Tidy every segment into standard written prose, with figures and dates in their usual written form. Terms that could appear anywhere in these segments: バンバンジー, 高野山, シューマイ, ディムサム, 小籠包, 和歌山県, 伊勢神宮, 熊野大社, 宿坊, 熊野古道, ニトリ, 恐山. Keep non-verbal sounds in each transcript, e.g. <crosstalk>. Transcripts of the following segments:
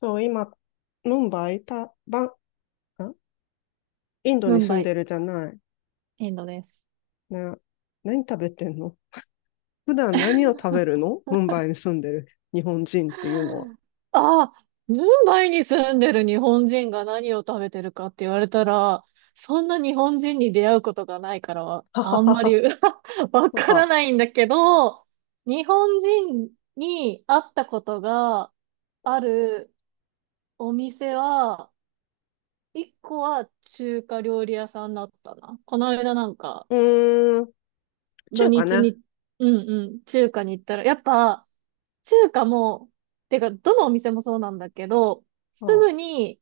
そう、今、ムンバイ、た、バン、あ、インドムにン住バんでイ、るじゃない。インドです。な、何食べてんの？普段何を食べるの？ムンバイに住んでる日本人っていうのは。ああ、ムンバイに住んでる日本人が何を食べてるかって言われたら、そんな日本人に出会うことがないからは、ははあんはまり は。<laughs> わなんからか、ないんだけど、日本人に会ったことがあるお店は、一個は中華料理屋さんだったな。この間なんか、うーん、土中華日ね。に、うんうん、中華に行ったら、やっぱ、中華も、てか、どのお店もそうなんだけど、すあぐに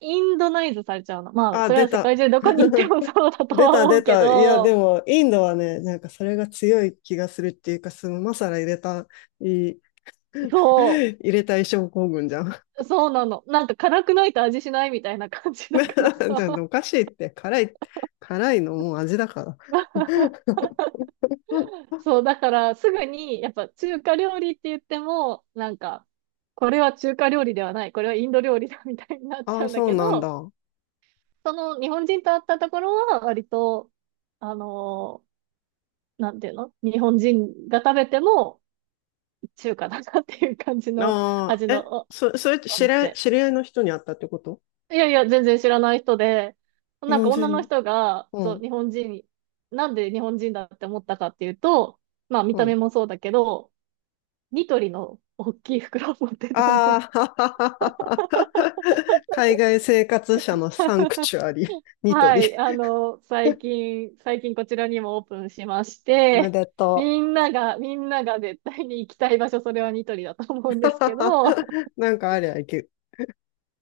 インドナイズされちゃうの。まあ、あ、それ出は世た。界中どこに行って <laughs> もそうだと出はた思出うけた。いや、でど、も、インドはね、なんかそれが強い気がするっていうか、そのマサラ入れた、いい、<laughs> そ入れたい症候群じゃん。<laughs> そうなの。なんか辛くないと味しないみたいな感じだだからってさ。おかしいって、辛い、辛いのもう味だから。<laughs> <laughs> うん。そう、だからすぐに、やっぱ中華料理って言っても、なんか、これは中華料理ではない、これはインド料理だみたいになっちあゃあ、うんだそうけなんだ。ど、あその日本人と会ったところは割と、あのなんていうの、日本人が食べても中華だなっていう感じのあ、味え、のそ、それってお知り合い、店。知り合いの人に会ったってこと？いやいや、全然知らない人で、日なんか本女の人。人が、うそう、ん、日本人、なんで日本人だって思ったかっていうと、まあ見うたん。目もそうだけど、ニトリの大きい袋を持ってたの。ああ、<laughs> 海外生活者のサンク <laughs> チュアリ、ニトはリ。い、最近こちらにもオープンしましおめて、でとみう。んなが、みんなが絶対に行きたい場所、それはニトリだと思うんですけど、<laughs> なんかありゃいけ、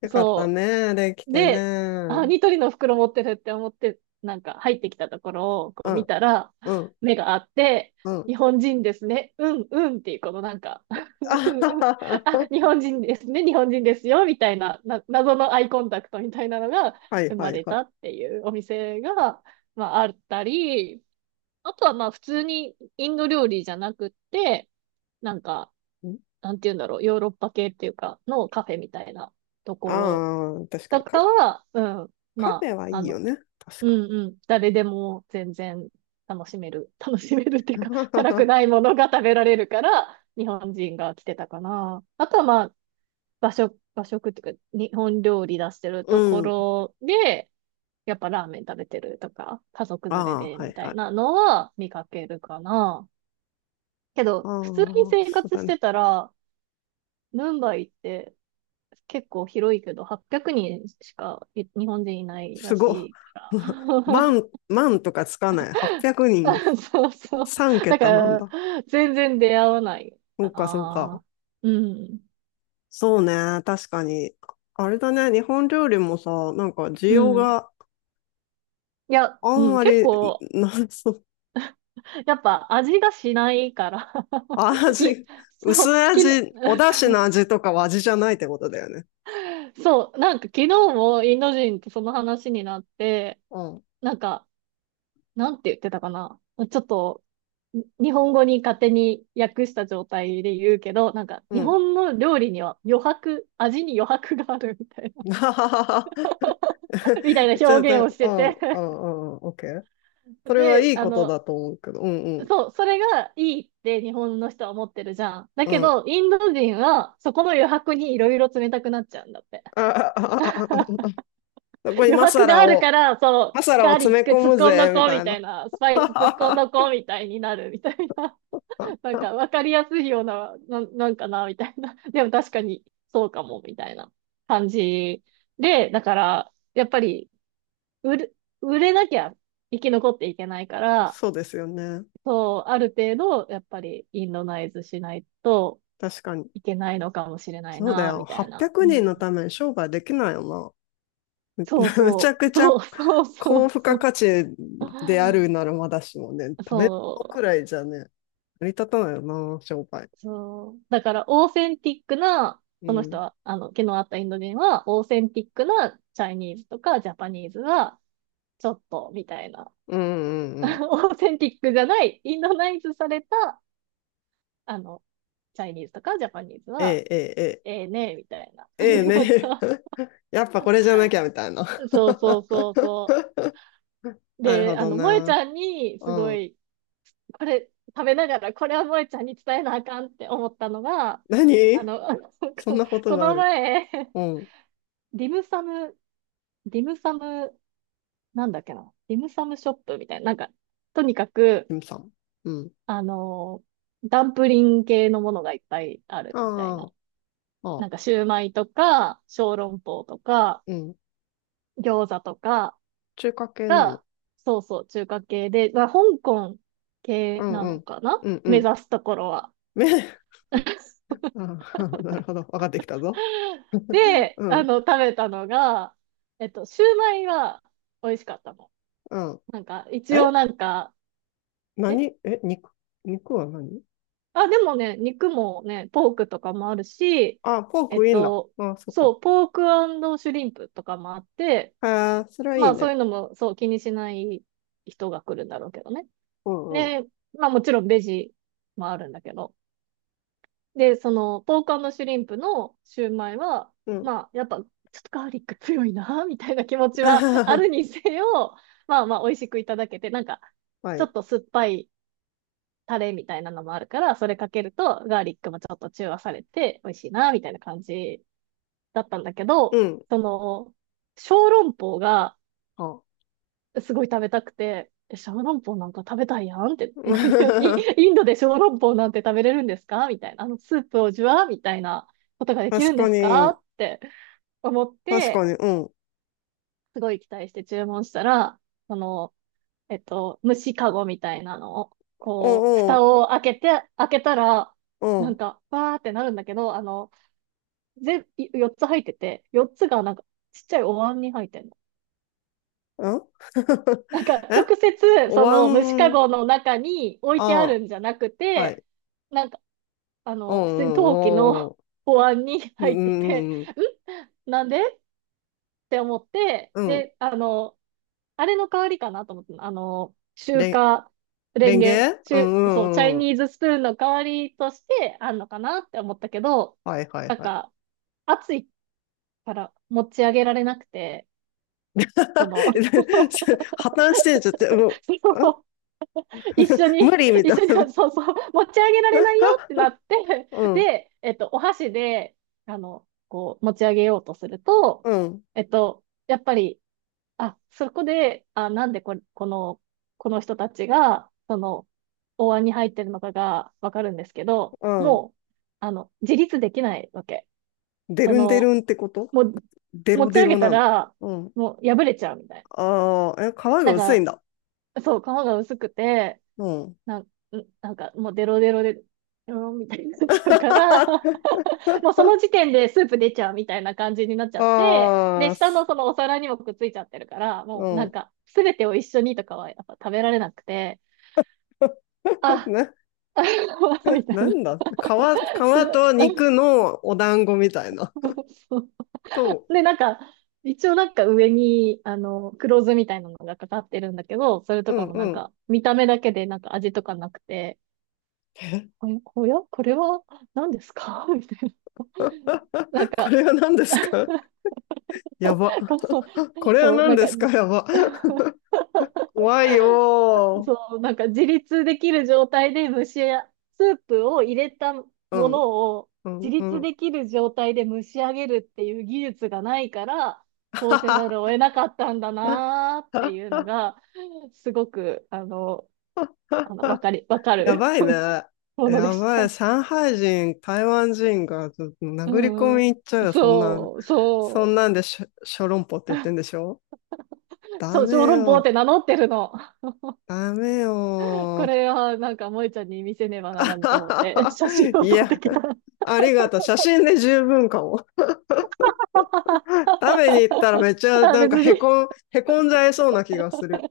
よかったそね、できう。てね。で、うあ、ん、ニトリの袋持ってるって思って、なんか入ってきたところをこう見たら、うん、目があって、うん。日本人ですね。うん、うんっていう、このなんか <laughs> う <laughs> あはんうんうん <laughs> はあ、は。日本人ですね。日本人ですよ。みたいな、謎のアイコンタクトみたいなのがはい生はまいれはたっていうお店が、まあ、あったり、あとはまあ、普通にインド料理じゃなくって、なんか、い。ん、なんて言うんだろう、ヨーロッパ系っていうか、のカフェみたいなところああ、確かとに。カ、かは、うん、カフまェはいあ、いよね。確うかんうん、誰でも全然楽しめる、<laughs> 楽しめるってに。いうか、<laughs> 辛く <laughs> ないものが食べられるから、日本人が来てたかな。あとはまあ、和食、和食っていうか、日本料理出してるうとこん。ろで、やっぱラーメン食べてるとか、家族連れああ、ではみいたはいい。なのは見かけるかな。けあど、普通にあ、生そう活だしね。てたら、ムンバイって結構広いけど、800人しかい日本人いないすらしごい。いか <laughs> 万、万とかつかない。800ら。人。<laughs> そうそう。3だか桁なんだ。ら、全然出会わないそかうか、そうか。な。うん。そうね。確かに。あれだね。日本料理もさ、なんか需う要ん。がいや、あんうん、ま結り、構、なんそう、やっぱ味がしないから <laughs> に、味、そう、薄きの、味、お <laughs> 出そ汁う、の味とかは味じゃないってことだよね。そう、なんか昨日もインド人とその話になって、うん。なんか、なんて言ってたかな。ちょっと、日本語に勝手に訳した状態で言うけど、なんかう日ん。本の料理には余白、味に余白があるみたいな、<laughs> はははは。<laughs> みたいなちょっ表現をと、しうてん、て、うん、うん、うん、オッケー。それはで、いいことだと思うけど。うん、うん、そう、それがいいって日本の人は思ってるじゃん。だうけん。ど、インド人はそこの余白にいろいろ冷たくなっちゃうんだって。あああああ、そこに余マ白サがラあるかを、ら、そマサう、ラガをー詰リッめク込突っむ込んどぜ、みこうたみいたいな。な、スパイス突っ込ん <laughs> どこうみたいになるみたいな。なんか分かりやすいような、なんかな、みたいな。<laughs> でも確かにそうかも、みたいな感じで、だから、やっぱり売れ、売れなきゃ生き残っていけないから、そうですよね。そう、ある程度、やっぱりインドナイズしないと確かに。いけないのかもしれないそうだな、よ。みたい800な。うん、人のために商売できないよな。<laughs> むちゃくちゃそうそうそ高う付そ加う。価値であるならまだしもね、食べるそくらいじゃね、成り立たないよな、商売。そう。だから、オーセンティックな、うん。毛のあったインド人は、オーセンティックなチャイニーズとかジャパニーズは、ちょっと、みたいな。うんうん <laughs> うん。オーセンティックじゃない、インドナイズされた、あの、チャイニーズとかジャパニーズは、ええええええねえみたいなえ感え。ええじだっね。た。<laughs> やっぱこれじゃなきゃみたいな。<laughs> そうそう <laughs> そうそう。なるで、ほど萌えちな。ゃんに、うすごん。い、これ、食べながら、これは萌えちゃんに伝えなあかんって思ったのが、あ何？の、そん <laughs> なことこがあのる？前、うん。ディムサム、ディムサム、なんだっけな、ディムサムショップみたいな、なんか、とにかキく、ムさん。うん。あのーダンプリン系のものがいっぱいあるみたいああ、な。ああ、なんか、シューマイとか、小籠包とか、うん。餃子とか中華系なが、の？そうそう、中華系で、まあ、香港系うんなうのん。かな、うんう目ん。指すところは。め、<laughs> ああ、なるほど。分かってきたぞ。<laughs> で、うん、食べたのが、えっと、シューマイは美味しかったの。うん。なんか、一え、応なんか、え何？え、肉？肉は何？あ、でもね、肉もね、ポークとかもあるし、あ、ポーえクっいいんだ。と、あ、そっそか。う、ポークシュリンプとかもあって、へえ、それはいまいあそうね。いうのも、そう、気にしない人が来るんだろうけどね。うんうん。で、まあもちろんベジもあるんだけど。で、その、ポークシュリンプのシューマイは、うん。まあやっぱ、ちょっとガーリック強いな、<laughs> みたいな気持ちはあるに <laughs> せよ、まあまあ美味しくいただけて、なんか、はちょい。っと酸っぱいタレみたいなのもあるから、それかけるとガーリックもちょっと中和されて美味しいな、みたいな感じだったんだけうど、ん。その、小籠包があ。すごい食べたくて、え小籠包なんか食べたいやんって、<laughs> なんで、イイ <laughs> ンドで小籠包なんて食べれるんですかみたいな、あのスープをジュワーみたいなことができ確るんでかすかに。って思っ確かて、に。うん。すごい期待して注文したら、その、えっと、虫かごみたいなのを、うこう、ん蓋うん。を開けて、開けたら、うなんん。か、わーってなるんだけど、全、4つ入ってて、4つがなんか、ちっちゃいお椀に入ってんの。うん。 なんか、<laughs> え、直接、おその虫か椀。ごの中に置いてあるあんじゃなくあ、はて、い。なんか、お普通にう、ん、陶器の お <laughs> にう、ん入ってうて、ん。うんんなんでって思って、うんうん。で、あれの代わりかなと思って、レン、レレンンゲ、ゲ。うん。中、うそう、チャイんうん。ニーズスプーンの代わりとしてあんのかなって思ったけど、はいはいなんはい。か、暑いから持ち上げられなくて、その、<laughs> そ <laughs> 破綻してんじゃって、うん、あ、 の <laughs> 一緒に、無理み一たい緒に、な。そうそう、持ち上げられないよって <laughs> なって、うん、で、えっと、お箸で、こう、持ち上げようとすると、うん、えっと、やっぱり、あ、そこで、あ、なんでこ、この人たちが、その、お椀に入ってるのかがわかるんですけど、うん。もう、自立できないわけ。デそルンデルの、ンってこと？もう、デ持ロちデ上ロげたなの？ら、うん。もう破れちゃうみたいああ、え、皮がな。薄ないんんかだ。そう、皮が薄くて、うん。なん、んなんかもうデロデロで、うん、みたいになっちゃうから、<laughs> <laughs> もうその時点でスープ出ちゃうみたいな感じになっちゃって、で、ああ、下のす、そのお皿にもくっついちゃってるから、うもうなんん。か、すべてを一緒にとかはやっぱ食べられなくて、<laughs> あ、な、あ <laughs> みたいなな。んだ、皮、<laughs> す 皮と肉のお団子みたいな。<laughs> そうと、で、なんか、一応なんか上に、黒酢みたいなのがかかってるんだけど、それうとかんもうなんん。か、見た目だけでなんか味とかなくて、え、 おやこれは何ですか <laughs> みたいな。なん <laughs> こか、れは何ですか？やば。こ <laughs> れはそうな何んか、ですか？やば。怖いよそう、なんか自立できる状態で蒸しや、スープを入れたもー。うん、のをう自ん、う立ん。できる状態で蒸し上げるっていう技術がないから、こうせざるを得なかったんだ <laughs> なーっていうのが、すごく、わかやる ばいね。<laughs> ものでやした。ばい。上海人、台湾人がちょっと殴り込うみ行っちゃうん。よ、そんなん。そう、そんそなんでしょ、小籠包って言ってんでしょ？ダそう、小メ籠包っよ。て名乗ってるの。ダメこよ。 れはなんか萌えちゃんに見せねばならぬと思って、写真 <laughs> をい撮ってや、きた。ありがとう。写真で十分かも。食べに行ったらめっち <laughs> ゃあ、なんか別へに、こん、へこんじゃいそうな気がする。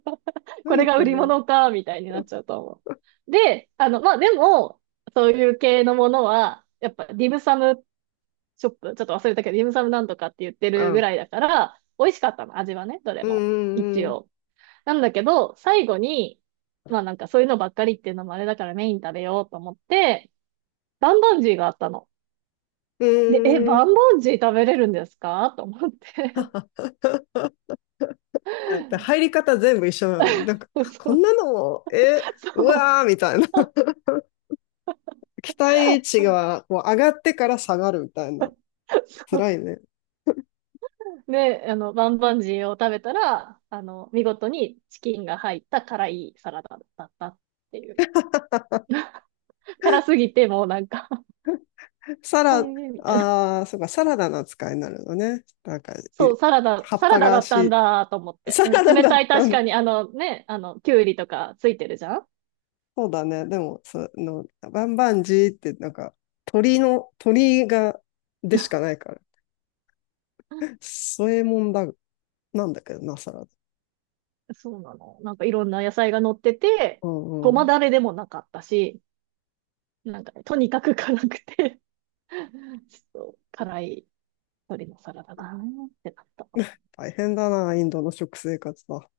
これ何がこ売りれ？物か、みたいになっちゃうと思う。で、まあ、でも、そういう系のものは、やっぱ、ディムサムショップ、ちょっと忘れたけど、ディムサムなんとかって言ってうるぐん。らいだから、美味しかったの、味はね、どれうんも。う一んうん。応。なんだけど、最後に、まあなんかそういうのばっかりっていうのもあれだからメイン食べようと思って、バンバンジーがあったの。うで、え、ーん。バンバンジー食べれるんですかと思って。で入り <laughs> 方全部一緒なのに。なんか、あ、そこんう。なのも、え、うわーみたいな。<laughs> 期待値がこう上がってから下がるみたいな。そう辛いね。で、バンバンジーを食べたら、見事にチキンが入った辛いサラダだったっていう。辛すぎて、もうなんか <laughs> サあ、ラ、ええみたいな。ああ、そうか、サラダの扱いになるのね。なんか、い、そう、葉っサラぱダだがったんし、だと思って。サうん、ラダ冷だたっい、た確かの？に、あのね、きゅうりとかついてるじゃん。そうだね。でも、その、バンバンジーって、なんか、鳥の、鳥が、でしかないから。そういうもんだ、なんだけどな、サラダ。そうなの。なんかいろんな野菜が乗ってて、うごんうん。まだれでもなかったし、なんかね、とにかく辛くて <laughs> ちょっと辛い鶏のサラダだなってなった。大変だな、インドの食生活は。